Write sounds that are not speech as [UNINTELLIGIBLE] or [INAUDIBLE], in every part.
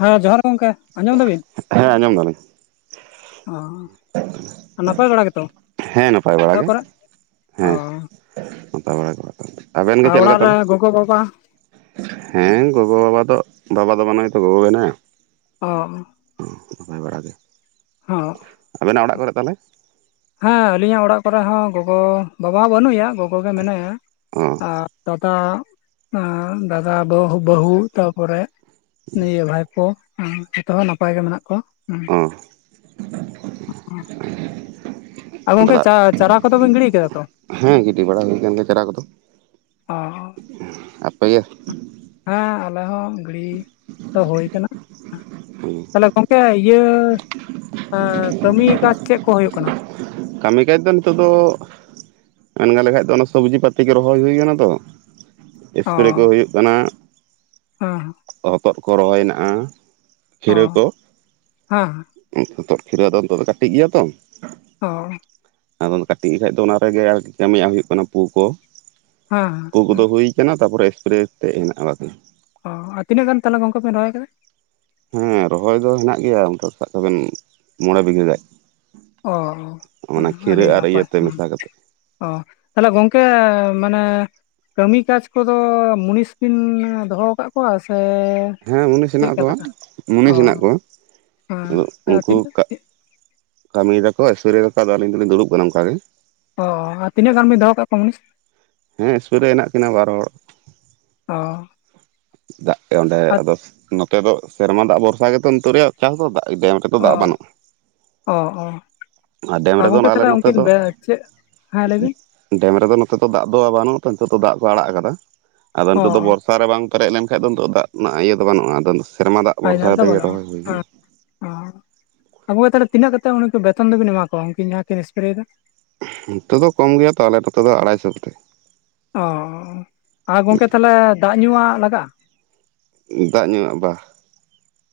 ᱦᱮᱸ ᱡᱚᱦᱟᱨ ᱜᱮ ᱜᱚᱝᱠᱮ ᱟᱸᱡᱚᱢ ᱫᱟᱵᱤᱱ ᱦᱮᱸ ᱟᱸᱡᱚᱢ ᱫᱟᱞᱤᱧ ᱚ ᱱᱟᱯᱟᱭ ᱵᱟᱲᱟ ᱜᱮᱛᱚ ᱦᱮᱸ ᱱᱟᱯᱟᱭ ᱵᱟᱲᱟ ᱚᱲᱟᱜ ᱜᱮ ᱠᱚᱨᱮ ᱚ ᱦᱮᱸ ᱱᱟᱯᱟᱭ ᱵᱟᱲᱟ ᱟᱵᱮᱱ ᱜᱮ ᱟᱨ ᱪᱮᱫ ᱞᱮᱠᱟ ᱚᱲᱟᱜ ᱨᱮ ᱛᱟᱦᱚᱞᱮ ᱜᱚᱜᱚ ᱵᱟᱵᱟ ᱦᱮᱸ ᱜᱚᱜᱚ ᱵᱟᱵᱟ ᱫᱚ ᱵᱟᱵᱟ ᱫᱚ ᱵᱟᱹᱱᱩᱭᱟ ᱛᱚ ᱜᱚᱜᱚ ᱢᱮᱱᱟᱭᱟ ᱚ ᱚ ᱱᱟᱯᱟᱭ ᱵᱟᱲᱟ ᱜᱮ ᱦᱚ ᱟᱵᱮ ᱱᱟᱜ ᱚᱲᱟᱜ ᱠᱚᱨᱮ ᱛᱟᱦᱚᱞᱮ ᱦᱮᱸ ᱟᱹᱞᱤ ᱟᱜ ᱚᱲᱟᱜ ᱠᱚ ᱨᱮ ᱦᱚᱸ ᱜᱚ ᱜᱚ ᱵᱟᱵᱟ ᱦᱚᱸ ᱵᱟᱹᱱᱩᱭᱟ ᱜᱚᱜᱚ ᱜᱮ ᱢᱮᱱᱟᱭᱟ ᱚ ᱟᱨ ᱛᱟᱛᱟ ᱮᱸᱻ ᱫᱟᱫᱟ, ᱵᱟᱹᱦᱩ, ᱛᱟᱯᱚᱨᱮ ᱱᱤᱭᱟᱹ ᱵᱷᱟᱭ ᱯᱚ ᱡᱷᱚᱛᱚ ᱦᱚᱸ ᱱᱟᱯᱟᱭ ᱜᱮ ᱢᱮᱱᱟᱜ ᱠᱚᱣᱟ ᱦᱩᱸ, ᱚ ᱟᱨ ᱜᱚᱝᱠᱮ ᱫᱟᱜ ᱪᱟᱨᱟ ᱠᱚᱫᱚ ᱵᱮᱱ ᱜᱤᱲᱤ ᱠᱟᱫᱟ ᱛᱚ ᱦᱮᱸ ᱜᱤᱰᱤ ᱵᱟᱲᱟ ᱦᱩᱭ ᱟᱠᱟᱱ ᱜᱮᱭᱟ ᱪᱟᱨᱟ ᱠᱚᱫᱚ ᱚ ᱟᱯᱮ ᱜᱮ ᱦᱮᱸ ᱟᱞᱮ ᱦᱚᱸ ᱜᱤᱲᱤ ᱫᱚ ᱦᱳᱭ ᱠᱟᱱᱟ ᱾ ᱛᱟᱞᱮ ᱜᱚᱝᱠᱮ ᱤᱭᱟᱹ ᱠᱟᱹᱢᱤ ᱠᱟᱡ ᱪᱮᱫ ᱠᱚ ᱦᱳᱭᱳᱜ ᱠᱟᱱᱟ? ᱠᱟᱹᱢᱤ ᱠᱷᱟᱡ ᱫᱚ ᱱᱤᱛᱚᱜ ᱫᱚ, ᱢᱮᱱ ᱜᱟᱱ ᱞᱮᱠᱷᱟᱡ ᱫᱚ ᱚᱱᱟ ᱥᱚᱵᱡᱽᱤ ᱯᱟᱛᱤ ᱠᱚ ᱨᱚᱦᱚᱭ ᱦᱩᱭ ᱠᱟᱱᱟ ᱛᱚ ᱮᱥᱯᱮᱨᱮ ᱠᱚ ᱦᱩᱭᱩᱜ ᱠᱟᱱᱟ ᱾ ᱚ ᱦᱚᱛᱚᱫ ᱠᱚ ᱨᱚᱦᱚᱭ ᱦᱮᱱᱟᱜᱼᱟ ᱚ ᱪᱤᱨᱟᱹ ᱠᱚ ᱦᱮᱸ ᱦᱚᱛᱚᱫ ᱠᱷᱤᱨᱟᱹ ᱫᱚ ᱱᱤᱛᱚᱜ ᱫᱚ ᱠᱟᱹᱴᱤᱡ ᱜᱮᱭᱟ ᱛᱚ, ᱚ ᱟᱫᱚ ᱠᱟᱹᱴᱤᱡ ᱠᱷᱟᱡ ᱫᱚ ᱚᱱᱟ ᱨᱮᱜᱮ ᱟᱨᱠᱤ ᱠᱟᱹᱢᱤᱭᱟᱜ ᱦᱳᱭᱳᱜ ᱠᱟᱱᱟ ᱯᱩ ᱠᱚ ᱦᱮᱸ ᱯᱩ ᱦᱮᱸ ᱠᱚᱫᱚ ᱦᱩᱭ ᱠᱟᱱᱟ ᱛᱟᱯᱚᱨᱮ ᱮᱥᱯᱮᱨᱮ ᱛᱮᱫ ᱦᱮᱱᱟᱜᱼᱟ ᱵᱟᱠᱤ ᱚ ᱟᱨ ᱛᱤᱱᱟᱹᱜ ᱜᱟᱱ ᱛᱟᱦᱚᱞᱮ ᱜᱚᱝᱠᱮ ᱵᱮᱱ ᱨᱚᱦᱚᱭ ᱟᱠᱟᱫᱟ? ᱦᱮᱸ ᱨᱚᱦᱚᱭ ᱫᱚ ᱦᱮᱸᱱᱟᱜ ᱜᱮᱭᱟ ᱚᱱᱠᱟ ᱥᱟᱵ ᱠᱟᱜ ᱵᱮᱱ ᱢᱚᱬᱮ ᱵᱤᱜᱷᱟᱹ ᱜᱟᱱ ᱚ ᱟᱹᱰᱤ ᱟᱨ ᱱᱟᱯᱟᱭ ᱤᱭᱟᱹᱛᱮ ᱦᱮᱸ ᱢᱮᱥᱟ ᱠᱟᱛᱮᱫ ᱚ ᱛᱟᱦᱞᱮ ᱜᱚᱝᱠᱮ ᱢᱟᱱᱮ ᱠᱟᱹᱢᱤ ᱠᱟᱡᱽ ᱠᱚᱫᱚ ᱢᱩᱱᱤᱥ ᱵᱤᱱ ᱫᱚᱦᱚ ᱟᱠᱟᱫ ᱠᱚᱣᱟ ᱥᱮ ᱦᱮᱸ ᱢᱩᱱᱤᱥ ᱦᱮᱱᱟᱜ ᱪᱮᱫᱠᱟ ᱠᱚᱣᱟ ᱞᱮᱠᱟ ᱢᱩᱱᱤᱥ ᱚ ᱦᱮᱱᱟᱜ ᱠᱚᱣᱟ ᱦᱮᱸ ᱩᱱᱠᱩ ᱛᱤᱱᱟᱹᱜ ᱠᱟᱹᱢᱤ ᱫᱟᱠᱚ ᱮᱥᱯᱨᱮᱫᱟᱠᱚ ᱟᱫᱚ ᱟᱞᱤᱧ ᱫᱚᱞᱤᱧ ᱫᱩᱲᱩᱵ ᱠᱟᱱᱟ ᱚᱱᱠᱟ ᱜᱮ ᱚ ᱟᱨ ᱛᱤᱱᱟᱹᱜ ᱜᱟᱱ ᱵᱤᱱ ᱫᱚᱦᱚ ᱠᱟᱜ ᱠᱚᱣᱟ ᱢᱚᱱᱤᱥ ᱦᱮᱸ ᱮᱥᱯᱨᱮ ᱦᱮᱱᱟᱜ ᱠᱤᱱᱟ ᱵᱟᱨ ᱦᱚᱲ ᱚ ᱫᱟᱜ ᱜᱮ ᱚᱸᱰᱮ ᱟᱨ ᱟᱫᱚ ᱱᱚᱛᱮ ᱫᱚ ᱥᱮᱨᱢᱟ ᱫᱟᱜ ᱵᱷᱚᱨᱥᱟ ᱜᱮᱛᱚ ᱨᱮᱭᱟᱜ ᱪᱟᱥ ᱫᱚ ᱫᱟᱜ ᱰᱮᱢ ᱨᱮ ᱡᱚᱛᱚ ᱚ ᱫᱟᱜ ᱵᱟᱹᱱᱩᱜ-ᱟ ᱾ ᱚ ᱚ ᱰᱮᱢ ᱟᱨ ᱨᱮᱫᱚ ᱜᱚᱝᱠᱮ ᱟᱞᱮ ᱛᱟᱦᱚᱞᱮ ᱱᱚᱛᱮ ᱩᱱᱠᱤᱱ ᱫᱚ ᱪᱮᱫ ᱦᱮᱸ ᱞᱟᱹᱭ ᱵᱤᱱ ᱰᱮᱢ ᱨᱮᱫᱚ ᱱᱚᱛᱮ ᱫᱚ ᱫᱟᱜ ᱫᱚ ᱵᱟᱹᱱᱩᱜ ᱟᱠᱟᱫᱟ ᱛᱚ ᱱᱤᱛᱚᱜ ᱫᱚ ᱫᱟᱜ ᱠᱚ ᱟᱲᱟᱜ ᱟᱠᱟᱫᱟ ᱟᱫᱚ ᱚ ᱱᱤᱛᱚᱜ ᱫᱚ ᱚ ᱵᱚᱨᱥᱟ ᱨᱮ ᱵᱟᱝ ᱯᱮᱨᱮᱡ ᱞᱮᱱᱠᱷᱟᱱᱡ ᱫᱚ ᱱᱤᱛᱚᱜ ᱫᱟᱜ ᱨᱮᱱᱟᱜ ᱤᱭᱟᱹᱫᱚ ᱵᱟᱹᱱᱩᱜ-ᱟ, ᱟᱫᱚ ᱥᱮᱨᱢᱟ ᱫᱟᱜ ᱟᱡᱷᱟᱨ ᱵᱷᱚᱨᱥᱟ ᱫᱚ ᱛᱮᱜᱮ ᱵᱟᱹᱱᱩᱜᱼᱟ ᱨᱚᱦᱚᱭ ᱦᱩᱭ ᱠᱟᱱᱟ ᱦᱮᱸ ᱾ ᱚ ᱟᱵᱚ ᱛᱟᱦᱚᱞᱮ ᱛᱤᱱᱟᱹᱜ ᱠᱟᱛᱮᱫ ᱩᱱᱠᱩ ᱵᱮᱛᱚᱱ ᱫᱚᱵᱤᱱ ᱮᱢᱟ ᱠᱚᱣᱟ ᱩᱱᱠᱤᱱ ᱡᱟᱦᱟᱸ ᱠᱤᱱ ᱮᱥᱯᱨᱮᱫᱟ, ᱱᱚᱛᱮ ᱫᱚ ᱠᱚᱢ ᱜᱮᱭᱟ ᱛᱚ ᱟᱞᱮ ᱱᱚᱛᱮ ᱫᱚ ᱟᱲᱟᱭᱥᱚ ᱠᱟᱛᱮ ᱚ ᱟᱨ ᱜᱚᱝᱠᱮ ᱛᱟᱦᱚᱞᱮ ᱫᱟᱜ ᱧᱩᱣᱟᱜ ᱞᱟᱜᱟᱜ-ᱟ ᱾ ᱫᱟᱜ ᱧᱩᱣᱟᱜ ᱵᱟ ᱾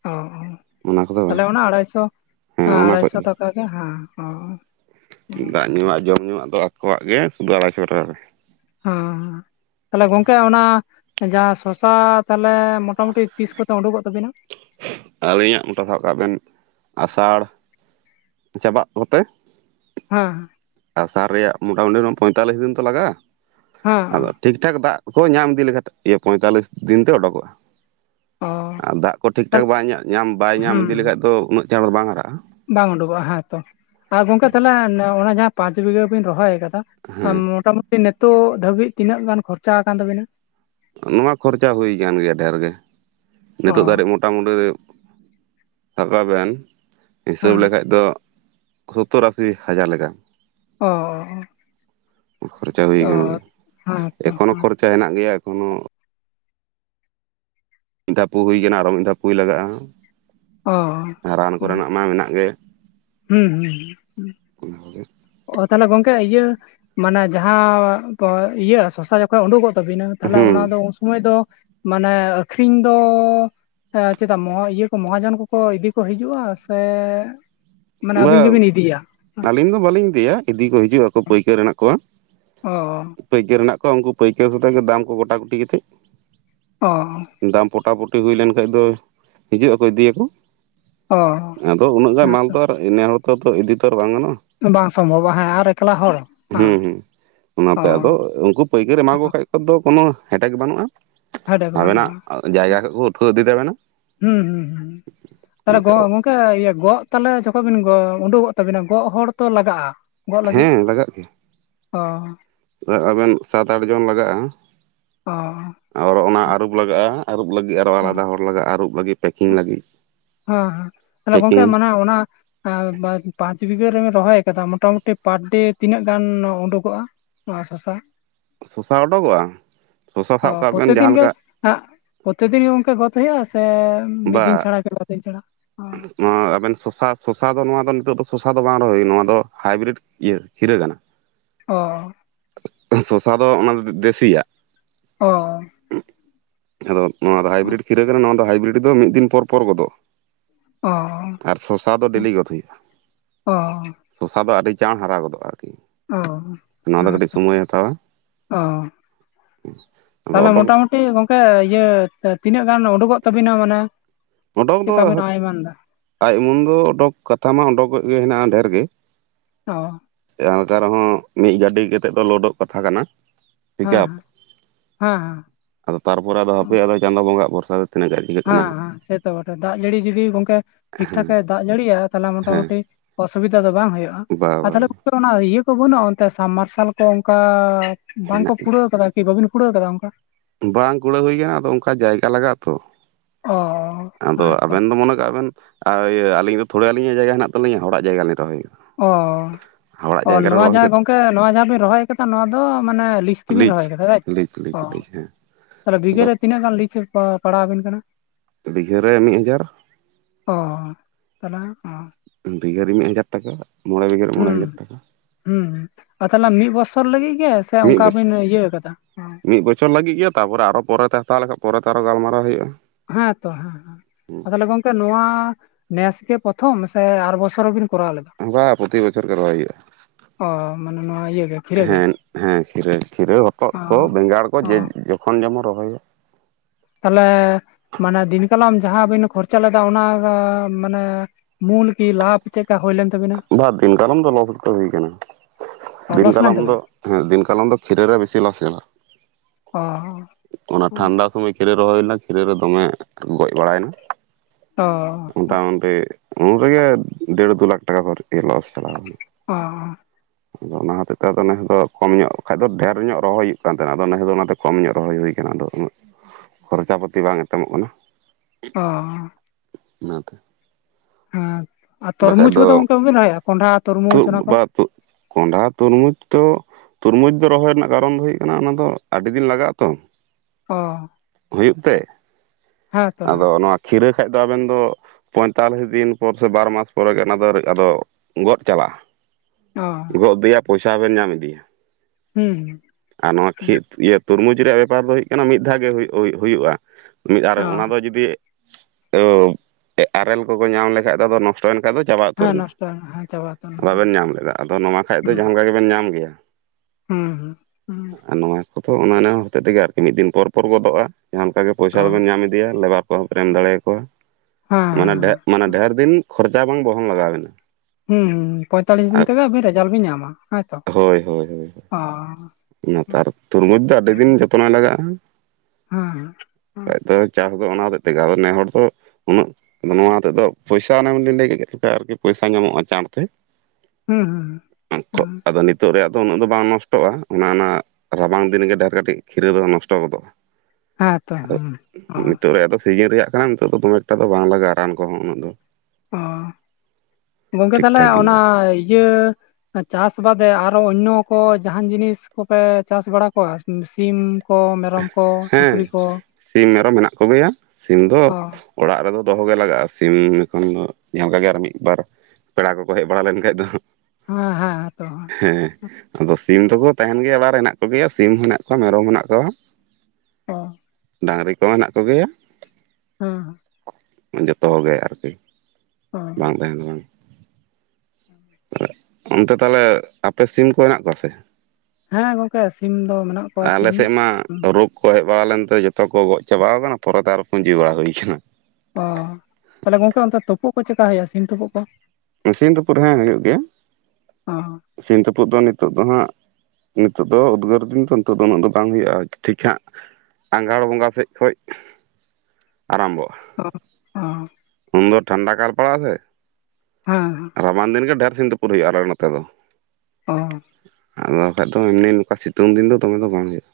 ᱚ ᱵᱟᱝ ᱛᱟᱦᱚᱞᱮ ᱚᱱᱟ ᱟᱲᱟᱭᱥᱚ ᱾ ᱦᱮ ᱦᱮᱸ ᱚᱱᱟ ᱠᱷᱚᱡ ᱟᱲᱟᱭᱥᱚ ᱴᱟᱠᱟ ᱜᱮ ᱦᱮᱸ ᱦᱚ ᱫᱟᱜ ᱧᱩᱣᱟᱜ ᱡᱚᱢ ᱧᱩᱩᱣᱟᱜ ᱫᱚ ᱟᱠᱚᱣᱟᱜ ᱥᱩᱫᱷᱩ ᱟᱲᱟᱭᱥᱚ ᱴᱟᱠᱟ ᱜᱮ, ᱦᱟᱸ ᱛᱟᱦᱚᱞᱮ ᱜᱚᱝᱠᱮ ᱚᱱᱟ ᱡᱟᱦᱟᱸ ᱥᱚᱥᱟ ᱛᱟᱦᱚᱞᱮ ᱢᱚᱴᱟ ᱢᱩᱴᱤ ᱛᱤᱥ ᱠᱚᱛᱮ ᱩᱰᱩᱠᱚᱜ ᱛᱟᱵᱤᱱᱟ? ᱟᱹᱞᱤᱧᱟᱜ ᱜᱚᱴᱟ ᱥᱟᱵ ᱠᱟᱜ ᱵᱮᱱ ᱟᱥᱟᱲ ᱪᱟᱵᱟᱜ ᱠᱚᱛᱮ ᱦᱟᱸ ᱟᱥᱟᱨ ᱨᱮᱭᱟᱜ ᱢᱚᱴᱟ ᱢᱩᱴᱤ ᱯᱚᱭᱛᱟᱞᱤᱥ ᱫᱤᱱ ᱛᱚ ᱞᱟᱜᱟᱜᱼᱟ ᱾ ᱦᱟᱸ ᱾ ᱟᱫᱚ ᱴᱷᱤᱠ ᱴᱷᱟᱠ ᱫᱟᱜ ᱠᱚ ᱧᱟᱢ ᱤᱫᱤ ᱞᱮᱠᱷᱟᱱ ᱯᱚᱸᱭᱛᱟᱞᱞᱤᱥ ᱫᱤᱱᱛᱮ ᱚᱰᱳᱠᱚᱜ-ᱟ ᱾ ᱚ ᱟᱨ ᱫᱟᱜ ᱠᱚ ᱴᱷᱤᱠ ᱴᱷᱟᱠ ᱛᱟᱦᱚᱞᱮ ᱵᱟᱭ ᱧᱟᱢ ᱵᱟᱭ ᱧᱟᱢ ᱦᱩᱸ ᱤᱫᱤ ᱞᱮᱠᱟᱱᱡ ᱫᱚ ᱩᱱᱟᱹᱜ ᱪᱟᱬ ᱫᱚ ᱵᱟᱝ ᱦᱟᱨᱟᱜ-ᱟ ᱾ ᱵᱟᱝ ᱩᱰᱩᱠᱚᱜ-ᱟ, ᱦᱮᱸᱛᱚ ᱟᱨ ᱜᱚᱝᱠᱮ ᱛᱟᱦᱚᱞᱮ ᱚᱱᱟ ᱡᱟᱦᱟᱸ ᱯᱟᱸᱪ ᱵᱤᱜᱷᱟᱹ ᱵᱤᱱ ᱨᱚᱦᱚᱭ ᱟᱠᱟᱫᱟ ᱟᱨ ᱦᱮᱸ ᱢᱚᱴᱟᱢᱩᱴᱤ ᱱᱤᱛᱚᱜ ᱫᱷᱟᱹᱵᱤᱡ ᱛᱤᱱᱟᱹᱜ ᱜᱟᱱ ᱠᱷᱚᱨᱪᱟ ᱠᱟᱱ ᱛᱟᱵᱤᱱᱟ? ᱱᱚᱣᱟ ᱠᱷᱚᱨᱪᱟ ᱦᱩᱭ ᱟᱠᱟᱱ ᱜᱮᱭᱟ ᱰᱷᱮᱨ ᱜᱮ ᱚ ᱱᱤᱛᱚᱜ ᱫᱟᱹᱨᱤᱡ ᱢᱚᱴ ᱢᱚᱴᱟᱢᱩᱴᱤ ᱥᱟᱵ ᱠᱟᱜ ᱵᱤᱱ ᱦᱤᱥᱟᱹᱵ ᱦᱮᱸ ᱞᱮᱠᱷᱟᱡ ᱫᱚ ᱥᱳᱛᱛᱳᱨ ᱟᱥᱤ ᱦᱟᱡᱟᱨ ᱞᱮᱠᱟ ᱚ ᱠᱷᱚᱨᱪᱟ ᱦᱩᱭ ᱚ ᱚ ᱟᱠᱟᱱ ᱜᱮᱭᱟ ᱦᱮᱸ ᱛᱚ ᱮᱠᱷᱚᱱᱚ ᱠᱷᱚᱨᱪᱟ ᱦᱮᱱᱟᱜ ᱜᱮᱭᱟ ᱮᱠᱷᱚᱱᱚ ᱢᱤᱫ ᱫᱷᱟᱣ ᱯᱩ ᱦᱩᱭ ᱠᱟᱱᱟ ᱟᱨ ᱢᱤᱫ ᱫᱷᱟᱣ ᱯᱩᱭ ᱞᱟᱜᱟᱜ-ᱟ᱾ ᱚ ᱟᱭᱢᱟ ᱢᱮᱱᱟᱜ ᱜᱮ ᱦᱩᱸ ᱦᱩᱸ ᱚᱱᱟ ᱠᱚᱜᱮ ᱚ ᱛᱟᱦᱚᱞᱮ ᱜᱚᱝᱠᱮ ᱤᱭᱟᱹ ᱢᱟᱱᱮ ᱡᱟᱦᱟᱸ ᱤᱭᱟᱹ ᱥᱚᱥᱟ ᱠᱚ ᱩᱰᱩᱠᱚᱜ ᱛᱟᱵᱤᱱᱟ ᱛᱟᱦᱚᱞᱮ ᱦᱩᱸ ᱚᱱᱟ ᱫᱚ ᱩᱱᱥᱚᱢᱚᱭ ᱫᱚ ᱢᱟᱱᱮ ᱟᱹᱠᱷᱨᱤᱧ ᱫᱚ ᱪᱮᱫᱟᱜ ᱤᱭᱟᱹ ᱠᱚ ᱢᱚᱦᱟᱡᱚᱱ ᱠᱚᱠᱚ ᱤᱫᱤ ᱠᱚ ᱦᱤᱡᱩᱜ-ᱟ ᱥᱮ ᱢᱟᱱᱮ ᱟᱹᱵᱤᱱ ᱵᱟᱝ ᱜᱮᱵᱤᱱ ᱤᱫᱤᱭᱟ ᱟᱞᱤᱧ ᱫᱚ ᱵᱟᱹᱞᱤᱧ ᱤᱫᱤᱭᱟ ᱤᱫᱤ ᱠᱚ ᱦᱤᱡᱩᱜ-ᱟ ᱯᱟᱹᱭᱠᱟᱹᱨ ᱢᱮᱱᱟᱜ ᱠᱚᱣᱟ᱾ ᱚ ᱯᱟᱹᱭᱠᱟᱹᱨ ᱢᱮᱱᱟᱜ ᱠᱚᱣᱟ ᱩᱱᱠᱩ ᱯᱟᱹᱭᱠᱟᱹᱨ ᱥᱟᱛᱮᱜ ᱜᱮ ᱫᱟᱢ ᱠᱚ ᱜᱚᱴᱟ ᱜᱩᱴᱤ ᱠᱟᱛᱮᱫ ᱚ ᱫᱟᱢ ᱯᱚᱴᱟᱯᱚᱴᱤ ᱦᱩᱭ ᱞᱮᱱ ᱠᱷᱟᱱᱡ ᱫᱚ ᱦᱤᱡᱩᱜ ᱟᱠᱚ ᱤᱫᱤᱭᱟᱠᱚ ᱚ ᱟᱫᱚ ᱩᱱᱟᱹᱜ ᱜᱟᱱ ᱢᱟᱞ ᱦᱮᱸᱛᱚ ᱛᱚ ᱟᱨ ᱤᱱᱟᱹ ᱦᱚᱲ ᱛᱟ ᱤᱫᱤ ᱛᱟ ᱟᱨ ᱵᱟᱝ ᱜᱟᱱᱚᱜ-ᱟ᱾ ᱵᱟᱝ ᱥᱚᱢᱵᱷᱚᱵᱼᱟ ᱦᱮᱸ ᱟᱨ ᱮᱠᱞᱟ ᱦᱚᱲ ᱦᱮᱸ ᱦᱩᱸ ᱦᱩᱸ ᱚ ᱚᱱᱟᱛᱮ ᱟᱫᱚ ᱩᱱᱠᱩ ᱯᱟᱹᱭᱠᱟᱹᱨ ᱮᱢᱟᱠᱚ ᱠᱷᱟᱡ ᱠᱚᱫᱚ ᱠᱳᱱᱳ ᱮᱴᱮᱠ ᱵᱟᱹᱱᱩᱜ-ᱟ᱾ ᱦᱮᱰᱮᱠ ᱟᱵᱮᱱᱟᱜ ᱵᱟᱹᱱᱩᱜᱼᱟ ᱡᱟᱭᱜᱟ ᱠᱷᱚᱱ ᱠᱚ ᱩᱴᱷᱟᱹᱣ ᱤᱫᱤ ᱛᱟᱵᱮᱱᱟ ᱦᱩᱸ ᱦᱩᱸ ᱦᱩᱸ ᱛᱟᱦᱚᱞᱮ ᱜᱚ [UNINTELLIGIBLE] ᱜᱚᱝᱠᱮ ᱤᱭᱟᱹ ᱜᱚᱜ ᱛᱟᱞᱮ ᱡᱚᱠᱷᱚᱱ ᱵᱮᱱ ᱜᱚᱜ ᱩᱰᱚᱠᱚᱜ ᱛᱟᱵᱮᱱᱟ ᱜᱚᱜ ᱦᱚᱲ ᱛᱚ ᱞᱟᱜᱟᱜᱼᱟ ᱜᱚᱜ ᱞᱟᱹᱜᱤᱫ ᱦᱮᱸ ᱞᱟᱜᱟᱜ ᱚ ᱜᱮᱭᱟ᱾ ᱟᱵᱮᱱ ᱥᱟᱛ ᱟᱴ ᱡᱚᱱ ᱞᱟᱜᱟᱜᱼᱟ ᱚ ᱟᱨ ᱚᱱᱟ ᱟᱹᱨᱩᱵ ᱞᱟᱜᱟᱜᱼᱟ᱾ ᱟᱹᱨᱩᱵ ᱞᱟᱹᱜᱤᱫ ᱟᱨᱚ ᱚ ᱟᱞᱟᱫᱟ ᱦᱚᱲ ᱞᱟᱜᱟᱜᱼᱟ ᱟᱹᱨᱩᱵ ᱞᱟᱹᱜᱤᱫ ᱯᱮᱠᱤᱝ ᱞᱟᱹᱜᱤᱫ᱾ ᱦᱮᱸ ᱦᱮᱸ ᱛᱟᱦᱚᱞᱮ ᱜᱚᱢᱠᱮ ᱯᱮᱠᱤᱝ ᱢᱟᱱᱮ ᱚᱱᱟ ᱯᱟᱸᱪ ᱵᱤᱜᱷᱟᱹ ᱨᱮᱢ ᱨᱚᱦᱚᱭ ᱟᱠᱟᱫᱟ ᱢᱳᱴᱟ ᱢᱳᱴᱤ ᱯᱟᱨᱰᱮ ᱛᱤᱱᱟᱹᱜ ᱜᱟᱱ ᱩᱰᱩᱠᱚᱜᱼᱟ᱾ ᱱᱚᱣᱟ ᱥᱚᱥᱟ ᱥᱚᱥᱟ ᱚᱰᱩᱠᱚᱜᱼᱟ ᱥᱚᱥᱟ ᱥᱟᱵ ᱠᱟᱜ ᱵᱮᱱ ᱡᱟᱦᱟᱸ ᱞᱮᱠᱟ ᱦᱮᱸ ᱯᱨᱚᱛᱤ ᱫᱤᱱ ᱜᱮ ᱜᱚᱢᱠᱮ ᱜᱚᱫ ᱦᱩᱭᱩᱜᱼᱟ ᱥᱮ ᱢᱤᱫ ᱫᱤᱱ ᱵᱟ ᱪᱷᱟᱲᱟ ᱜᱮ ᱫᱤᱱ ᱪᱷᱟᱲᱟ? [INAUDIBLE] ᱱᱚᱣᱟ ᱟᱵᱮᱱ ᱥᱚᱥᱟ ᱥᱚᱥᱟ ᱫᱚ ᱱᱚᱣᱟ ᱫᱚ ᱱᱤᱛᱚᱜ ᱫᱚ ᱥᱚᱥᱟ ᱫᱚ ᱵᱟᱝ ᱨᱚᱦᱚᱭ ᱦᱩᱭᱩᱜ ᱱᱚᱣᱟ ᱫᱚ ᱦᱟᱭᱵᱨᱤᱰ ᱤᱭᱟᱹ ᱠᱷᱤᱨᱟᱹ ᱠᱟᱱᱟ᱾ ᱚ ᱥᱚᱥᱟ ᱫᱚ ᱚᱱᱟ ᱫᱚ ᱫᱮᱥᱤᱭᱟᱜ᱾ ᱚ ᱟᱫᱚ ᱱᱚᱣᱟ ᱫᱚ ᱦᱟᱭᱵᱨᱤᱰ ᱠᱷᱤᱨᱟᱹ ᱠᱟᱱᱟ ᱱᱚᱣᱟ ᱫᱚ ᱦᱟᱭᱵᱨᱤᱰ ᱫᱚ ᱢᱤᱫ ᱫᱤᱱ ᱯᱚᱨ ᱯᱚᱨ ᱜᱚᱫᱚᱜ ᱚ ᱟᱨ ᱥᱚᱥᱟ ᱫᱚ ᱰᱮᱞᱤ ᱜᱚᱫ ᱦᱩᱭᱩᱜᱼᱟ᱾ ᱚ ᱥᱚᱥᱟ ᱫᱚ ᱟᱹᱰᱤ ᱪᱟᱬ ᱦᱟᱨᱟ ᱜᱚᱫᱚᱜᱼᱟ ᱟᱨᱠᱤ ᱱᱚᱣᱟ ᱚ ᱫᱚ ᱠᱟᱹᱴᱤᱡ ᱦᱮᱸᱛᱚ ᱥᱚᱢᱚᱭᱮ ᱦᱟᱛᱟᱣᱟ᱾ ᱚ ᱟᱫᱚ ᱛᱟᱦᱚᱞᱮ ᱚᱰᱳᱠ ᱢᱳᱴᱟᱼᱢᱳᱴᱤ ᱜᱚᱢᱠᱮ ᱤᱭᱟᱹ ᱛᱤᱱᱟᱹᱜ ᱜᱟᱱ ᱩᱰᱩᱠᱚᱜ ᱛᱟᱵᱮᱱᱟ ᱢᱟᱱᱮ ᱩᱰᱚᱠ ᱫᱚ ᱪᱮᱫᱠᱟ ᱵᱤᱱ ᱟᱭᱢᱟᱱ ᱮᱫᱟ ᱟᱭᱩᱢᱚᱱ ᱫᱚ ᱚᱰᱚᱠ ᱠᱟᱛᱷᱟ ᱢᱟ ᱩᱰᱚᱠᱚᱜ ᱜᱮ ᱦᱮᱱᱟᱜᱼᱟ ᱰᱷᱮᱨ ᱜᱮ ᱚ ᱡᱟᱦᱟᱸ ᱞᱮᱠᱟ ᱨᱮᱦᱚᱸ ᱢᱤᱫ ᱜᱟᱹᱰᱤ ᱠᱟᱛᱮᱜ ᱫᱚ ᱞᱚᱰᱚᱜ ᱠᱟᱛᱷᱟ ᱠᱟᱱᱟ᱾ ᱦᱮᱸ ᱯᱤᱠᱟᱯ ᱦᱮᱸ ᱦᱮᱸ ᱦᱮᱸ ᱟᱫᱚ ᱛᱟᱨᱯᱚᱨᱮ ᱟᱫᱚ ᱦᱟᱯᱮᱭᱟᱜ ᱫᱚ ᱪᱟᱸᱫᱳ ᱵᱚᱸᱜᱟᱼᱟᱜ ᱵᱷᱚᱨᱥᱟ ᱛᱤᱱᱟᱹᱜ ᱜᱟᱱ ᱪᱤᱠᱟᱹᱜ ᱠᱟᱱᱟ ᱦᱮᱸ ᱦᱮᱸ ᱥᱮᱛᱚ ᱵᱚᱴᱮ ᱫᱟᱜ ᱡᱟᱹᱲᱤ ᱡᱩᱫᱤ ᱜᱚᱢᱠᱮ ᱴᱷᱤᱠ ᱴᱷᱟᱠ ᱮ ᱫᱟᱜ ᱡᱟᱹᱲᱤᱭᱟ ᱛᱟᱦᱚᱞᱮ ᱦᱮᱸ ᱢᱳᱴᱟᱼᱢᱳᱴᱤ ᱚᱥᱩᱵᱤᱫᱷᱟ ᱫᱚ ᱵᱟᱝ ᱦᱩᱭᱩᱜᱼᱟ ᱵᱟᱝ ᱟᱨ ᱵᱟᱝ ᱛᱟᱦᱚᱞᱮ ᱜᱚᱢᱠᱮ ᱚᱱᱟ ᱤᱭᱟᱹ ᱠᱚ ᱵᱟᱹᱱᱩᱜᱼᱟ᱾ ᱚᱱᱛᱮ ᱥᱟᱵᱽᱢᱟᱨᱥᱟᱞ ᱠᱚ ᱚᱱᱠᱟ ᱵᱟᱝᱠᱚ ᱦᱮᱱᱟᱜ ᱠᱩᱲᱟᱹᱣ ᱠᱟᱫᱟ ᱠᱤ ᱵᱟᱹᱵᱤᱱ ᱠᱩᱲᱟᱹᱣ ᱟᱠᱟᱫᱟ ᱚᱱᱠᱟ ᱵᱟᱝ ᱠᱩᱲᱟᱹᱣ ᱦᱩᱭ ᱟᱠᱟᱱᱟ᱾ ᱟᱫᱚ ᱚᱱᱠᱟ ᱡᱟᱭᱜᱟ ᱞᱟᱜᱟᱜᱼᱟ ᱛᱚ᱾ ᱚ ᱟᱫᱚ ᱦᱮᱸᱛᱚ ᱟᱵᱮᱱ ᱫᱚ ᱢᱚᱱᱮ ᱠᱟᱜ ᱵᱮᱱ ᱟᱨ ᱤᱭᱟᱹ ᱟᱹᱞᱤᱧ ᱫᱚ ᱛᱷᱳᱲᱮ ᱟᱹᱞᱤᱧᱟᱜ ᱡᱟᱭᱜᱟ ᱦᱮᱱᱟᱜ ᱛᱟᱞᱤᱧᱟ ᱦᱚᱲᱟᱜ ᱡᱟᱭᱜᱟ ᱞᱤᱧ ᱨᱚᱦᱚᱭᱮᱫᱼᱟ ᱚ ᱚ ᱱᱚᱣᱟ ᱡᱟᱦᱟᱸ ᱠᱟᱛᱮ ᱜᱚᱢᱠᱮ ᱱᱚᱣᱟ ᱡᱟᱦᱟᱸ ᱵᱮᱱ ᱨᱚᱦᱚᱭ ᱟᱠᱟᱫᱟ ᱱᱚᱣᱟ ᱫᱚ ᱢᱟᱱᱮ ᱞᱤᱥ ᱞᱤᱡᱽ ᱛᱮ ᱵᱮᱱ ᱞᱤᱡ ᱨᱚᱦᱚᱭ ᱟᱠᱟᱫᱟ ᱞᱤᱡ ᱚ ᱞᱤᱡ ᱞᱤᱡ ᱦᱮᱸ ᱛᱟᱦᱚᱞᱮ ᱵᱤᱜᱷᱟᱹ ᱟᱫᱚ ᱨᱮ ᱛᱤᱱᱟᱹᱜ ᱜᱟᱱ ᱞᱤᱡᱽ ᱯᱟᱲᱟᱣᱟᱵᱮᱱ ᱠᱟᱱᱟ ᱵᱤᱜᱷᱟᱹ ᱨᱮ ᱢᱤᱫ ᱦᱟᱡᱟᱨ ᱚ ᱛᱟᱦᱚᱞᱮ ᱚ ᱵᱤᱜᱷᱟᱹ ᱨᱮ ᱢᱤᱫ ᱦᱟᱡᱟᱨ ᱴᱟᱠᱟ ᱢᱚᱬᱮ ᱵᱤᱜᱷᱟᱹ ᱨᱮ ᱢᱚᱬᱮ ᱦᱩᱸ ᱦᱟᱡᱟᱨ ᱴᱟᱠᱟ ᱦᱩᱸ ᱟ ᱛᱟᱦᱚᱞᱮ ᱢᱤᱫ ᱵᱚᱪᱷᱚᱨ ᱞᱟᱹᱜᱤᱫ ᱜᱮ ᱥᱮ ᱢᱤᱫ ᱚᱱᱠᱟ ᱵᱚᱪᱷᱚᱨ ᱵᱮᱱ ᱤᱭᱟᱹ ᱟᱠᱟᱫᱟ ᱢᱤᱫ ᱵᱚᱪᱷᱚᱨ ᱞᱟᱹᱜᱤᱫ ᱜᱮ ᱛᱟᱯᱚᱨ ᱟᱨᱚ ᱯᱚᱨᱮ ᱦᱟᱛᱟᱣ ᱞᱮᱠᱷᱟᱡ ᱯᱚᱨᱮᱛᱮ ᱟᱨᱚ ᱜᱟᱞᱢᱟᱨᱟᱣ ᱦᱩᱭᱩᱜ-ᱟ ᱾ ᱦᱮᱸ ᱛᱚ ᱦᱮᱸ ᱦᱮᱸ ᱛᱟᱦᱚᱞᱮ ᱜᱚᱢᱠᱮ ᱱᱚᱣᱟ ᱱᱮᱥ ᱜᱮ ᱯᱨᱚᱛᱷᱚᱢ ᱥᱮ ᱟᱨ ᱵᱚᱪᱷᱚᱨ ᱦᱚᱸ ᱵᱮᱱ ᱠᱚᱨᱟᱣ ᱞᱮᱫᱟ ᱵᱟᱝ ᱯᱨᱚᱛᱤ ᱵᱚᱪᱷᱚᱨ ᱜᱮ ᱨᱚᱦᱚᱭ ᱦᱩᱭᱩᱜᱼᱟ ᱚ ᱢᱟᱱᱮ ᱱᱚᱣᱟ ᱤᱭᱟᱹ ᱠᱷᱤᱨᱟᱹ ᱜᱮ ᱦᱮᱸ ᱦᱮᱸ ᱠᱷᱤᱨᱟᱹ ᱠᱷᱤᱨᱟᱹ ᱦᱚᱛᱚᱫ ᱚ ᱠᱚ ᱵᱮᱸᱜᱟᱲ ᱠᱚ ᱚ ᱡᱮ ᱡᱚᱠᱷᱚᱱ ᱡᱮᱢᱚᱱ ᱨᱚᱦᱚᱭᱟ ᱛᱟᱦᱚᱞᱮ ᱢᱟᱱᱮ ᱫᱤᱱᱠᱟᱞᱚᱢ ᱡᱟᱦᱟᱸ ᱵᱮᱱ ᱠᱷᱚᱨᱪᱟ ᱞᱮᱫᱟ ᱚᱱᱟ ᱢᱟᱱᱮ ᱢᱩᱞ ᱠᱤ ᱞᱟᱵᱷ ᱪᱮᱠᱟ ᱦᱩᱭ ᱞᱮᱱ ᱛᱟᱵᱤᱱᱟ ᱵᱟᱝ ᱫᱤᱱᱠᱟᱞᱚᱢ ᱫᱚ ᱞᱚᱥ ᱨᱮᱛᱚ ᱦᱩᱭ ᱠᱟᱱᱟ ᱚ ᱞᱚᱥ ᱞᱮᱱ ᱫᱤᱱᱠᱟᱞᱚᱢ ᱫᱚ ᱛᱟᱵᱤᱱᱟ ᱦᱮᱸ ᱫᱤᱱᱠᱟᱞᱚᱢ ᱫᱚ ᱠᱷᱤᱨᱟᱹ ᱨᱮ ᱵᱮᱥᱤ ᱞᱚᱥ ᱪᱟᱞᱟᱜ ᱚ ᱚᱱᱟ ᱴᱷᱟᱱᱰᱟ ᱥᱚᱢᱚᱭ ᱠᱷᱤᱨᱮ ᱨᱚᱦᱚᱭᱱᱟ ᱠᱷᱤᱨᱮ ᱨᱮ ᱫᱚᱢᱮ ᱜᱚᱡ ᱵᱟᱲᱟᱭᱮᱱᱟ ᱚ ᱢᱳᱚᱴᱟᱢᱩᱴᱤ ᱩᱱ ᱨᱮᱜᱮ ᱰᱮᱲ ᱫᱩ ᱞᱟᱠᱷ ᱴᱟᱠᱟ ᱫᱷᱚ ᱞᱚᱥ ᱪᱟᱞᱟᱣ ᱠᱟᱱᱟ ᱚ ᱟᱫᱚ ᱚᱱᱟ ᱦᱚᱛᱮᱡ ᱛᱮ ᱱᱮᱥ ᱫᱚ ᱠᱚᱢ ᱧᱚᱜ ᱵᱟᱠᱷᱟᱡ ᱫᱚ ᱰᱷᱮᱨ ᱧᱚᱜ ᱨᱚᱦᱚᱭ ᱦᱩᱭᱩᱜ ᱠᱟᱱ ᱛᱟᱦᱮᱱ ᱟᱫᱚ ᱱᱮᱥ ᱫᱚᱛᱮ ᱠᱚᱢ ᱧᱚᱜ ᱨᱚᱦᱚᱭ ᱦᱩᱭ ᱟᱠᱟᱱᱟ ᱟᱫᱚ ᱩᱱᱟᱹᱜ ᱠᱷᱚᱨᱪᱟ ᱯᱟᱟᱹᱛᱤ ᱵᱟᱝ ᱮᱛᱟᱢᱚᱜ ᱠᱟᱱᱟ ᱚᱸ ᱚᱱᱟᱛᱮ ᱦᱮᱸ ᱟᱨ ᱵᱟᱠᱷᱟᱡ ᱛᱚᱨᱢᱩᱡᱽ ᱠᱚᱫᱚ ᱫᱚ ᱚᱱᱠᱟ ᱵᱟᱵᱤᱱ ᱨᱚᱦᱚᱭᱮᱜᱼᱟ ᱠᱚᱱᱰᱷᱟ ᱛᱩᱫ ᱛᱚᱨᱢᱩᱡᱽ ᱚᱱᱟ ᱠᱚ ᱵᱟ ᱠᱚᱸᱰᱷᱟ ᱛᱩᱨᱢᱩᱡᱽ ᱫᱚ ᱛᱩᱨᱢᱩᱡᱽ ᱫᱚ ᱨᱚᱦᱚᱭ ᱨᱮᱱᱟᱜ ᱠᱟᱨᱚᱱ ᱫᱚ ᱦᱳᱭᱳᱜ ᱠᱟᱱᱟ ᱚᱱᱟ ᱫᱚ ᱟᱹᱰᱤ ᱫᱤᱱ ᱞᱟᱜᱟᱜ ᱟ ᱛᱚ ᱚ ᱦᱩᱭᱩᱜ ᱛᱮ ᱦᱮᱸ ᱛᱚ ᱦᱮᱸ ᱟᱫᱚ ᱱᱚᱶᱟ ᱠᱷᱤᱨᱟᱹ ᱠᱷᱟᱡ ᱫᱚ ᱟᱵᱮᱱ ᱫᱚ ᱯᱚᱸᱭᱛᱟᱞᱞᱤᱥ ᱫᱤᱱ ᱯᱚᱨ ᱥᱮ ᱵᱟᱨ ᱢᱟᱥ ᱯᱚᱨᱮ ᱜᱮ ᱚᱱᱟ ᱫᱚ ᱟᱫᱚ ᱜᱚᱫ ᱪᱟᱞᱟᱜᱼᱟ ᱚ ᱜᱚᱫ ᱯᱚᱭᱥᱟ ᱦᱚᱵᱮᱱ ᱧᱟᱢ ᱤᱫᱤᱭᱟ ᱦᱩᱸ ᱟᱨ ᱱᱚᱣᱟ ᱦᱩᱸ ᱠᱷᱤᱨ ᱤᱭᱟᱹ ᱛᱩᱨᱢᱩᱡᱽ ᱨᱮᱭᱟᱜ ᱵᱮᱯᱟᱨ ᱫᱚ ᱦᱩᱭᱩᱜ ᱠᱟᱱᱟ ᱢᱤᱫ ᱫᱷᱟᱣ ᱜᱮ ᱦᱩᱭᱩᱜ ᱦᱩᱭᱩᱜᱼᱟ ᱢᱤᱫ ᱟᱨ ᱚ ᱚᱱᱟ ᱫᱚ ᱡᱩᱫᱤ ᱟᱨᱮᱞ ᱠᱚᱠᱚ ᱧᱟᱢ ᱞᱮᱠᱷᱟᱡ ᱫᱚ ᱟᱫᱚ ᱱᱚᱥᱴᱚᱭᱮᱱ ᱠᱷᱟᱡ ᱫᱚ ᱪᱟᱵᱟ ᱦᱮᱸ ᱩᱛᱟᱨᱮᱱᱟ ᱱᱚᱥᱴᱚᱭᱮᱱᱟ ᱦᱮᱸ ᱪᱟᱵᱟ ᱩᱛᱟᱹᱨ ᱮᱱᱟ ᱦᱮᱸ ᱵᱟᱵᱮᱱ ᱧᱟᱢ ᱞᱮᱫᱟ ᱟᱫᱚ ᱱᱚᱣᱟ ᱠᱷᱟᱡ ᱫᱚ ᱡᱟᱦᱟᱸᱞᱮᱠᱟ ᱜᱮᱵᱮᱱ ᱧᱟᱢ ᱜᱮᱭᱟ ᱦᱮᱸ ᱦᱮᱸ ᱟᱨ ᱱᱚᱣᱟ ᱠᱚᱫᱚ ᱚᱱᱟ ᱦᱚᱛᱮᱫ ᱛᱮᱜᱮ ᱟᱨᱠᱤ ᱢᱤᱫ ᱫᱤᱱ ᱯᱚᱨ ᱯᱚᱨ ᱜᱚᱫᱚᱜᱼᱟ ᱡᱟᱦᱟᱸ ᱞᱮᱠᱟᱜᱮ ᱯᱚᱭᱥᱟ ᱚ ᱫᱚᱵᱮᱱ ᱧᱟᱢ ᱤᱫᱤᱭᱟ ᱞᱮᱵᱟᱨ ᱠᱚᱦᱚᱸ ᱵᱮᱱ ᱮᱢ ᱫᱟᱲᱮᱭᱟᱠᱚᱣᱟ ᱦᱮᱸ ᱢᱟᱱᱮ ᱦᱮᱸ ᱢᱟᱱᱮ ᱰᱷᱮᱨ ᱫᱤᱱ ᱠᱷᱚᱨᱪᱟ ᱵᱟᱝ ᱵᱚᱦᱚᱱ ᱞᱟᱜᱟᱣᱵᱮᱱᱟ ᱦᱩᱸ ᱦᱩᱸ ᱯᱚᱭᱛᱟᱞᱞᱤᱥ ᱫᱤᱱ ᱛᱮᱜᱮ ᱟᱵᱤᱱ ᱨᱮᱡᱟᱞ ᱵᱤᱱ ᱧᱟᱢᱟ ᱦᱳᱭ ᱛᱚ ᱱᱮᱛᱟᱨ ᱛᱩᱨᱢᱩᱡᱽ ᱫᱚ ᱟᱹᱰᱤ ᱫᱤᱱ ᱡᱚᱛᱚᱱ ᱞᱟᱜᱟᱜᱼᱟ ᱦᱮᱸ ᱦᱩᱸ ᱵᱟᱠᱷᱟᱡ ᱫᱚ ᱪᱟᱥ ᱫᱚ ᱚᱱᱟ ᱦᱚᱛᱮᱡ ᱛᱮᱜᱮ ᱟᱫᱚ ᱱᱮ ᱦᱚᱲ ᱫᱚ ᱩᱱᱟᱹᱜ ᱱᱚᱣᱟ ᱛᱮᱫ ᱯᱚᱭᱥᱟ ᱚᱱᱮᱞᱤᱧ ᱞᱟᱹᱭ ᱠᱮᱫ ᱟᱨᱠᱤ ᱯᱚᱭᱥᱟ ᱧᱟᱢᱚᱜᱼᱟ ᱪᱟᱬ ᱛᱮ ᱦᱩᱸ ᱦᱩᱸ ᱦᱩᱸ ᱟᱫᱚ ᱱᱤᱛᱚᱜ ᱨᱮᱭᱟᱜ ᱫᱚ ᱩᱱᱟᱹᱜ ᱫᱚ ᱵᱟᱝ ᱱᱚᱥᱴᱚᱜᱼᱟ ᱚᱱᱟ ᱚᱱᱟ ᱨᱟᱵᱟᱝ ᱫᱤᱱᱜᱮ ᱰᱮᱨ ᱠᱟᱹᱴᱤᱡ ᱠᱷᱤᱨᱟᱹ ᱫᱚ ᱱᱚᱥᱴᱚ ᱜᱚᱫᱚᱜᱼᱟ ᱦᱮᱸᱛᱚ ᱟᱫᱚ ᱦᱩᱸ ᱚ ᱱᱤᱛᱚᱜ ᱨᱮᱭᱟᱜ ᱫᱚ ᱥᱤᱡᱤᱱ ᱨᱮᱭᱟᱜ ᱠᱟᱱᱟ ᱱᱤᱛᱳ ᱫᱚ ᱫᱚᱢᱮ ᱮᱠᱴᱟ ᱫᱚ ᱵᱟᱝ ᱞᱟᱜᱟᱜᱼᱟ ᱨᱟᱱ ᱠᱚᱦᱚᱸ ᱩᱱᱟᱹᱜ ᱫᱚ ᱚ ᱜᱚᱢᱠᱮ ᱴᱷᱤᱠ ᱛᱟᱦᱚᱞᱮ ᱴᱷᱟᱠ ᱜᱮ ᱚᱱᱟ ᱤᱭᱟᱹ ᱪᱟᱥ ᱵᱟᱫᱮ ᱟᱨᱚ ᱚᱱᱱᱚ ᱠᱚ ᱡᱟᱦᱟᱱ ᱡᱤᱱᱤᱥ ᱠᱚᱯᱮ ᱪᱟᱥ ᱵᱟᱲᱟ ᱠᱚᱣᱟ ᱥᱤᱢ ᱠᱚ ᱢᱮᱨᱚᱢ ᱠᱚ ᱦᱮᱸ ᱥᱩᱠᱨᱤ ᱠᱚ ᱥᱤᱢ ᱢᱮᱨᱚᱢ ᱢᱮᱱᱟᱜ ᱠᱚᱜᱮᱭᱟ ᱥᱤᱢ ᱫᱚ ᱚ ᱚᱲᱟᱜ ᱨᱮᱫᱚ ᱫᱚᱦᱚ ᱜᱮ ᱞᱟᱜᱟᱜᱼᱟ ᱥᱤᱢ ᱮᱠᱷᱚᱱ ᱫᱚ ᱡᱟᱦᱟᱸ ᱞᱮᱠᱟᱜᱮ ᱟᱨ ᱢᱤᱫᱵᱟᱨ ᱯᱮᱲᱟ ᱠᱚᱠᱚ ᱦᱮᱡ ᱵᱟᱲᱟ ᱞᱮᱱᱠᱷᱟᱡ ᱫᱚ ᱦᱮᱸ ᱦᱮᱸ ᱦᱮᱸᱛᱚ ᱦᱟᱸᱜ ᱦᱮᱸ ᱟᱫᱚ ᱥᱤᱢ ᱫᱚᱠᱚ ᱛᱟᱦᱮᱱ ᱜᱮᱭᱟ ᱚᱲᱟᱜ ᱨᱮ ᱦᱮᱱᱟᱜ ᱠᱚᱜᱮᱭᱟ ᱥᱤᱢ ᱦᱮᱱᱟᱜ ᱠᱚᱣᱟ ᱢᱮᱨᱚᱢ ᱦᱮᱱᱟᱜ ᱠᱚᱣᱟ ᱚᱻ ᱰᱟᱹᱝᱨᱤ ᱠᱚᱦᱚᱸ ᱢᱮᱱᱟᱜ ᱠᱚᱜᱮᱭᱟ ᱦᱩᱸ ᱦᱩᱸᱻ ᱡᱚᱛᱚ ᱜᱮ ᱟᱨᱠᱤ ᱚ ᱵᱟᱝ ᱛᱟᱦᱮᱱ ᱫᱚ ᱵᱟᱝ ᱚᱱᱛᱮ ᱛᱟᱦᱚᱞᱮ ᱟᱯᱮ ᱥᱤᱢ ᱠᱚ ᱦᱮᱱᱟᱜ ᱠᱚᱣᱟ ᱥᱮ ᱦᱮᱸ ᱜᱚᱝᱠᱮ ᱥᱤᱢ ᱫᱚ ᱢᱮᱱᱟᱜ ᱠᱚᱣᱟ ᱟᱞᱮ ᱥᱤᱢ ᱥᱮᱫ ᱢᱟ ᱨᱳᱜᱽ ᱠᱚ ᱦᱮᱡ ᱵᱟᱲᱟ ᱞᱮᱱᱛᱮ ᱡᱚᱛᱚ ᱠᱚ ᱜᱚᱡ ᱪᱟᱵᱟᱣᱟᱠᱟᱱᱟ ᱯᱚᱨᱮᱛᱮ ᱟᱨᱚ ᱯᱩᱸᱡᱤ ᱵᱟᱲᱟ ᱦᱩᱭ ᱠᱟᱱᱟ ᱚᱻ ᱛᱟᱦᱚᱞᱮ ᱜᱚᱝᱠᱮ ᱚᱱᱛᱮ ᱛᱩᱯᱩᱜ ᱠᱚ ᱪᱮᱠᱠᱟ ᱦᱩᱭᱩᱜᱼᱟ ᱥᱤᱢ ᱛᱩᱯᱩᱜ ᱠᱚ ᱥᱤᱢ ᱛᱩᱯᱩᱫ ᱦᱮᱸ ᱦᱩᱭᱩᱜ ᱜᱮᱭᱟ ᱚ ᱥᱤᱢ ᱛᱩᱯᱩᱜ ᱫᱚ ᱱᱤᱛᱚᱜ ᱫᱚ ᱦᱟᱸᱜ ᱱᱤᱛᱚᱜ ᱫᱚ ᱩᱫᱽᱜᱟᱹᱨ ᱫᱤᱱ ᱛᱚ ᱱᱤᱛᱚᱜ ᱫᱚ ᱩᱱᱟᱹᱜ ᱫᱚ ᱵᱟᱝ ᱦᱩᱭᱩᱜᱼᱟ ᱴᱷᱤᱠ ᱦᱟᱸᱜ ᱟᱸᱜᱷᱟᱲ ᱵᱚᱸᱜᱟ ᱥᱮᱡ ᱠᱷᱚᱡ ᱟᱨᱟᱢᱵᱷᱚᱜᱼᱟ ᱚᱦᱻ ᱩᱱᱫᱚ ᱴᱷᱟᱱᱰᱟ ᱠᱟᱞ ᱯᱟᱲᱟᱜᱼᱟ ᱥᱮ ᱦᱮᱸ ᱦᱮᱸ ᱨᱟᱵᱟᱝ ᱫᱤᱱ ᱜᱮ ᱰᱷᱮᱨ ᱥᱤᱢ ᱛᱩᱯᱩᱫ ᱦᱩᱭᱩᱜ-ᱟ ᱟᱞᱮ ᱱᱚᱛᱮ ᱫᱚ᱾ ᱚᱻ ᱟᱫᱚ ᱵᱟᱠᱷᱟᱡ ᱫᱚ ᱮᱢᱱᱤ ᱱᱤᱝᱠᱟ ᱥᱤᱛᱩᱝ ᱫᱤᱱ ᱫᱚ ᱫᱚᱢᱮ ᱫᱚ ᱵᱟᱝ ᱦᱩᱭᱩᱜ-ᱟ᱾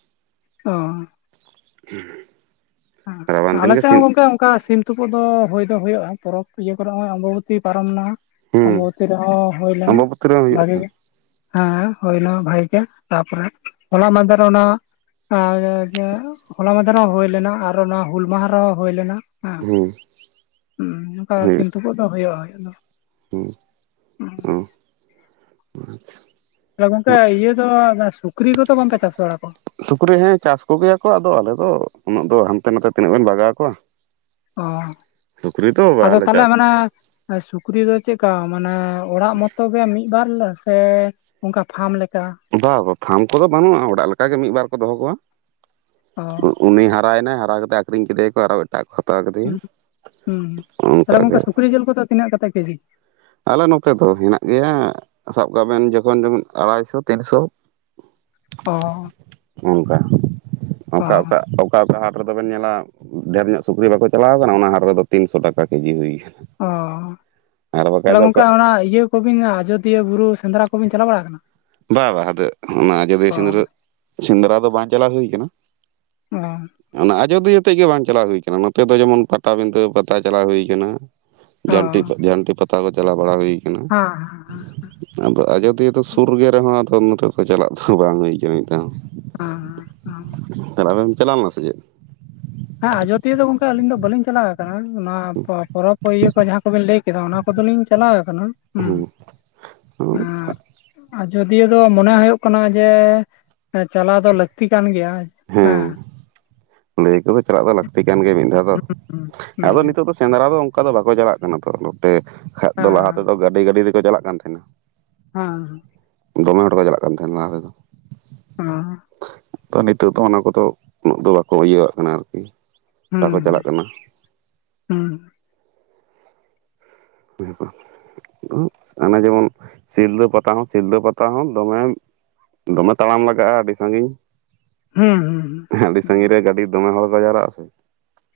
ᱚᱸ ᱦᱚᱻ [INAUDIBLE] ᱦᱮᱸ ᱨᱟᱵᱟᱝ ᱫᱤᱱ ᱟᱞᱮ ᱜᱮ ᱥᱮᱜ ᱦᱚᱸ ᱥᱤᱢ ᱜᱚᱝᱠᱮ ᱚᱱᱠᱟ ᱥᱤᱢᱼᱼ ᱛᱩᱯᱩᱫ ᱫᱚ ᱦᱩᱭ ᱫᱚ ᱦᱩᱭᱩᱜ-ᱟ ᱯᱚᱨᱚᱵᱽ ᱤᱭᱟᱹ ᱠᱚᱨᱮ ᱦᱚᱸᱜ-ᱚᱭ ᱟᱢᱵᱟᱵᱚᱛᱤ ᱯᱟᱨᱚᱢ ᱮᱱᱟ᱾ ᱦᱩᱸ ᱟᱢᱵᱟᱵᱚᱛᱤ ᱨᱮᱦᱚᱸ ᱦᱩᱭ ᱞᱮᱱᱟ ᱟᱢᱵᱟᱵᱚᱛᱤ ᱨᱮ ᱦᱩᱭᱩᱜᱼᱟ ᱵᱷᱟᱹᱜᱤ ᱜᱮ ᱦᱮᱸ ᱦᱩᱭ ᱱᱟ ᱵᱷᱟᱹᱜᱤ ᱜᱮ ᱛᱟᱯᱚᱨᱮ ᱦᱚᱞᱟ ᱢᱟᱦᱫᱮᱨ ᱦᱚᱸ ᱱᱟᱜ ᱟᱨ ᱦᱚᱞᱟ ᱢᱟᱦᱫᱮᱨ ᱦᱚᱸ ᱦᱩᱭ ᱞᱮᱱᱟ ᱟᱨᱦᱚᱸ ᱱᱚᱣᱟ ᱦᱩᱞ ᱢᱟᱦᱟ ᱨᱮᱦᱚᱸ ᱦᱩᱭ ᱞᱮᱱᱟ ᱦᱮᱸ ᱦᱩᱸ ᱦᱩᱸ ᱚᱱᱠᱟ ᱥᱤᱢ ᱦᱩᱭᱩᱜ ᱛᱩᱯᱩᱜ ᱫᱚ ᱦᱩᱭᱩᱜ-ᱟ ᱟᱫᱚ ᱦᱩᱸ [UNINTELLIGIBLE] ᱛᱟᱦᱮᱞᱮ‌ ᱜᱚᱝᱠᱮ ᱤᱭᱟᱹ ᱫᱚ ᱟᱫᱚ ᱥᱩᱠᱨᱤ ᱠᱚᱫᱚ ᱵᱟᱝ ᱯᱮ ᱪᱟᱥ ᱵᱟᱲᱟ ᱠᱚᱣᱟ? ᱥᱩᱠᱨᱤ ᱦᱮᱸ ᱪᱟᱥ ᱠᱚᱜᱮ ᱭᱟᱠᱚ ᱟᱫᱚ ᱟᱞᱮ ᱫᱚ ᱩᱱᱟᱹᱜ ᱫᱚ ᱦᱟᱱᱛᱮ ᱱᱟᱛᱮ ᱛᱤᱱᱟᱹᱜ ᱵᱮᱱ ᱵᱟᱜᱟᱣ ᱠᱚᱣᱟ ᱚ ᱦᱚᱻ ᱥᱩᱠᱨᱤ ᱫᱚ ᱟᱫᱚ ᱵᱟᱞᱮ ᱛᱟᱦᱚᱞᱮ ᱪᱟᱥ ᱢᱟᱱᱮ ᱥᱩᱠᱨᱤ ᱫᱚ ᱪᱮᱜ ᱠᱟ ᱢᱟᱱᱮ ᱚᱲᱟᱜ ᱢᱚᱛᱚ ᱜᱮ ᱢᱤᱫ ᱵᱟᱨ ᱞᱮ ᱥᱮᱼᱼ ᱚᱱᱠᱟ ᱯᱷᱟᱢ ᱞᱮᱠᱟ ᱵᱟ ᱵᱟᱝ ᱯᱷᱟᱢ ᱠᱚᱫᱚ ᱵᱟᱱᱩᱜ-ᱟ ᱚᱲᱟᱜ ᱞᱮᱠᱟ ᱜᱮ ᱢᱤᱫ ᱵᱟᱨ ᱠᱚ ᱫᱚᱦᱚ ᱠᱚᱣᱟ᱾ ᱚ ᱩᱸ ᱩᱱᱤ ᱦᱟᱨᱟ ᱭᱮᱱᱟᱭ ᱦᱟᱨᱟ ᱠᱟᱛᱮᱜ ᱟᱹᱠᱷᱨᱤᱧ ᱠᱮᱫᱮᱭᱟᱠᱚ ᱟᱨᱦᱚᱸ ᱮᱴᱟᱜ ᱠᱚ ᱦᱟᱛᱟᱣ ᱠᱮᱫᱮᱼᱼ ᱦᱩᱸ ᱦᱩᱸ ᱛᱟᱦᱚᱞᱮ ᱜᱚᱝᱠᱮ ᱥᱩᱠᱨᱤ ᱡᱤᱞ ᱠᱚᱫᱚ ᱛᱤᱱᱟᱹᱜ ᱠᱟᱛᱮᱜ ᱠᱮᱡᱤ? ᱟᱞᱮ ᱱᱚᱛᱮ ᱫᱚ ᱦᱮᱱᱟᱜ ᱜᱮᱭᱟ ᱥᱟᱵ ᱠᱟᱜ ᱵᱮᱱ ᱡᱚᱠᱷᱚᱱ ᱡᱮᱢᱚᱱ ᱟᱲᱟᱭ ᱥᱚ ᱛᱤᱱ ᱥᱚ ᱚ ᱦᱚᱻ ᱚᱝᱠᱟ ᱚᱠᱟ ᱚᱠᱟ ᱚᱠᱼᱼ ᱚᱠᱟ ᱚᱠᱟ ᱦᱟᱴ ᱨᱮᱫᱚ ᱵᱮᱱ ᱧᱮᱞᱟ ᱰᱷᱮᱨ ᱧᱚᱜ ᱥᱩᱠᱨᱤ ᱵᱟᱠᱚ ᱪᱟᱞᱟᱣ ᱠᱟᱱᱟ ᱚᱱᱟ ᱦᱟᱴ ᱨᱮᱫᱚ ᱛᱤᱱᱥᱚ ᱴᱟᱠᱟ ᱠᱮᱡᱤ ᱦᱩᱭ ᱚᱦᱚᱻ ᱟᱠᱟᱱᱟ ᱟᱨ ᱵᱟᱠᱷᱟᱡ ᱛᱟᱦᱚᱞᱮ ᱫᱚ ᱜᱚᱝᱠᱮ ᱚᱠᱟ ᱚᱱᱟᱼᱼ ᱚᱱᱟ ᱤᱭᱟᱹ ᱠᱩᱵᱤᱱ ᱟᱡᱚᱫᱤᱭᱟᱹ ᱵᱩᱨᱩ ᱥᱮᱸᱫᱽᱨᱟ ᱠᱚᱵᱤᱱ ᱪᱟᱞᱟᱣ ᱵᱟᱲᱟ ᱟᱠᱟᱱᱟ? ᱵᱟ ᱵᱟ ᱟᱫᱚ ᱚᱱᱟ ᱟᱡᱚᱫᱤᱭᱟᱹ ᱚ ᱥᱮᱸᱫᱽᱨᱟᱹ ᱥᱮᱸᱫᱽᱨᱟ ᱫᱚ ᱵᱟᱝ ᱪᱟᱞᱟᱣ ᱦᱩᱭ ᱟᱠᱟᱱᱟ᱾ ᱚᱦᱚᱻ ᱚᱱᱟ ᱟᱡᱚᱫᱤᱭᱟᱹ ᱛᱮᱜ ᱜᱮ ᱵᱟᱝ ᱪᱟᱞᱟᱣ ᱦᱩᱭ ᱠᱟᱱᱟ ᱱᱚᱛᱮ ᱫᱚ ᱡᱮᱢᱚᱱ ᱯᱟᱴᱟ ᱵᱤᱸᱫᱷᱟᱹ ᱯᱟᱛᱟ ᱪᱟᱞᱟᱣ ᱦᱩᱭ ᱟᱠᱟᱱᱟ ᱡᱷᱟᱹᱱᱴᱤ ᱡᱷᱟᱹᱱᱴᱤ ᱯᱟᱛᱟ ᱠᱚ ᱪᱟᱞᱟᱣ ᱵᱟᱲᱟ ᱦᱩᱭᱼᱼ ᱦᱟᱸ ᱦᱟᱸ ᱦᱟᱸ᱾ ᱟᱫᱚ ᱟᱡᱚᱫᱤᱭᱟᱹ ᱫᱚ ᱥᱩᱨ ᱜᱮ ᱨᱮᱦᱚᱸ ᱟᱫᱚ ᱱᱚᱛᱮ ᱠᱷᱚᱡ ᱪᱟᱞᱟᱜ ᱫᱚ ᱵᱟᱝ ᱦᱩᱭ ᱟᱠᱟᱱᱟ ᱢᱤᱫ ᱫᱷᱟᱣ ᱦᱚᱸ᱾ ᱦᱮᱸ ᱛᱟᱦᱞᱦᱮ ᱟᱢᱮᱢ ᱪᱟᱞᱟᱣ ᱞᱮᱱᱟ ᱥᱮ ᱪᱮᱫ? ᱦᱮᱸ ᱟᱡᱚᱫᱤᱭᱟᱹ ᱫᱚ ᱜᱚᱝᱠᱮ ᱟᱹᱞᱤᱧ ᱫᱚ ᱵᱟᱹᱞᱤᱧ ᱪᱟᱞᱟᱣ ᱟᱠᱟᱱᱟ ᱱᱚᱣᱟ ᱯᱚᱨᱚᱵᱽ ᱠᱚ ᱤᱭᱟᱹ ᱠᱚ ᱡᱟᱦᱟᱸ ᱠᱚᱵᱤᱱ ᱞᱟᱹᱭᱼᱼ ᱠᱮᱫᱟ ᱚᱱᱟ ᱠᱚᱫᱚ ᱞᱤᱧ ᱪᱟᱞᱟᱣ ᱟᱠᱟᱱᱟ᱾ ᱦᱩᱸ ᱦᱩᱸᱜ ᱦᱩᱸᱜ᱾ ᱟᱡᱚᱫᱤᱭᱟᱹ ᱫᱚ ᱢᱚᱱᱮ ᱦᱩᱭᱩᱜ ᱠᱟᱱᱟ ᱡᱮ ᱪᱟᱞᱟᱣ ᱫᱚ ᱞᱟᱹᱠᱛᱤ ᱠᱟᱱ ᱜᱮᱭᱟ ᱦᱮᱸ᱾ ᱞᱟᱹᱭ ᱟᱠᱚ ᱛᱚ ᱪᱟᱞᱟᱜ ᱫᱚ ᱞᱟᱠᱛᱤ ᱠᱟᱱ ᱜᱮᱭᱟ ᱢᱤᱫ ᱫᱷᱟᱣ ᱫᱚ ᱦᱩᱸ ᱟᱫᱚ ᱱᱤᱛᱚᱜ ᱫᱚ ᱥᱮᱸᱫᱽᱨᱟ ᱫᱚᱼᱼ ᱚᱱᱠᱟ ᱫᱚ ᱵᱟᱠᱚ ᱪᱟᱞᱟᱜ ᱠᱟᱱᱟ ᱛᱚ ᱱᱚᱛᱮ‌ ᱠᱷᱟᱡ ᱫᱚ ᱞᱟᱦᱟ ᱦᱮᱸ ᱛᱮᱫᱚ ᱜᱟᱰᱤ ᱜᱟᱹᱰᱤ ᱛᱮᱠᱚ ᱪᱟᱞᱟᱜ ᱠᱟᱱ ᱛᱟᱦᱮᱸᱱᱟ ᱦᱟᱸ᱾ ᱫᱚᱢᱮ ᱦᱚᱲ ‌ᱠᱚ ᱪᱟᱞᱟᱜ ᱠᱟᱱ ᱛᱟᱦᱮᱸᱱᱟ ᱞᱟᱦᱟ ᱛᱮᱫᱚ᱾ ᱚᱸ᱾ ᱚ ᱱᱤᱛᱩᱜ ᱫᱚ ᱚᱱᱟ ᱠᱚᱫᱚ ᱩᱱᱟᱹᱜ ᱫᱚ ᱵᱟᱠᱚ ᱤᱭᱟᱹᱣᱟᱜ ᱠᱟᱱᱟ ᱟᱨᱠᱤ ᱦᱩᱸ ᱵᱟᱠᱚ ᱪᱟᱞᱟᱜ ᱠᱟᱱᱟ᱾ ᱦᱩᱸ᱾ ᱦᱩᱭ ᱩᱸᱜ ᱚᱱᱮ ᱡᱮᱢᱚᱱ ᱥᱤᱞᱫᱟᱹ ᱯᱟᱛᱟ ᱦᱚᱸ ᱥᱤᱞᱫᱟᱹ ᱯᱟᱛᱟ ᱦᱚᱸ ᱫᱚᱢᱮᱢᱼᱼ ᱫᱚᱢᱮ ᱛᱟᱲᱟᱢ ᱞᱟᱜᱟᱜ-ᱟ ᱟᱰᱤ ᱥᱟᱸᱜᱤᱧ᱾ ᱦᱩᱸ ᱦᱩᱸ᱾ ᱟᱹᱰᱤ ᱥᱟᱺᱜᱤᱧ ᱨᱮ ᱜᱟᱹᱰᱤ ᱫᱚᱢᱮ ᱦᱚᱲ ᱠᱚ ᱡᱟᱣᱨᱟᱜ-ᱟ ᱥᱮ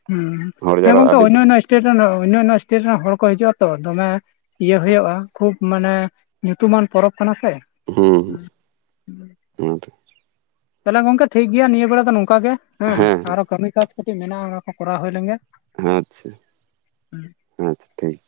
ᱦᱮᱸ ᱦᱚᱲ ᱦᱮᱸ ᱡᱟᱣᱨᱟ ᱜᱚᱝᱠᱮ ᱟᱹᱰᱤ ᱚᱱᱱᱚ ᱚᱱᱱᱚ ᱥᱴᱮᱴ ᱨᱮᱱ ᱚᱱᱱᱚᱱᱱᱚ ᱥᱴᱮᱴ ᱨᱮᱱ ᱦᱚᱲ ᱠᱚ ᱦᱤᱡᱩᱜᱼᱟ ᱛᱚ ᱫᱚᱢᱮ ᱤᱭᱟᱹᱦᱳᱭᱳᱼᱟ ᱠᱷᱩᱵ ᱢᱟᱱᱮ ᱧᱩᱛᱩᱢᱟᱱ ᱯᱚᱨᱚᱵᱽ ᱠᱟᱱᱟ ᱥᱮ ᱦᱩᱸ ᱚᱱᱟ ᱛᱮ ᱛᱟᱦᱚᱞᱮ ᱜᱚᱝᱠᱮ ᱴᱷᱤᱠ ᱜᱮᱭᱟ ᱱᱤᱭᱟᱹ ᱵᱮᱲᱟ ᱫᱚ ᱱᱚᱝᱠᱚ ᱜᱮ ᱦᱮᱸ ᱟᱨᱚ ᱠᱟᱹᱢᱤ ᱠᱟᱡ ᱠᱟᱹᱴᱤᱡ ᱢᱮᱱᱟᱜᱼᱟ ᱚᱱᱟ ᱠᱚ ᱠᱚᱨᱟᱣ ᱦᱩᱭ ᱞᱮᱱᱜᱮ ᱟᱪᱪᱷᱟ ᱟᱪᱪᱷᱟ ᱴᱷᱤᱠ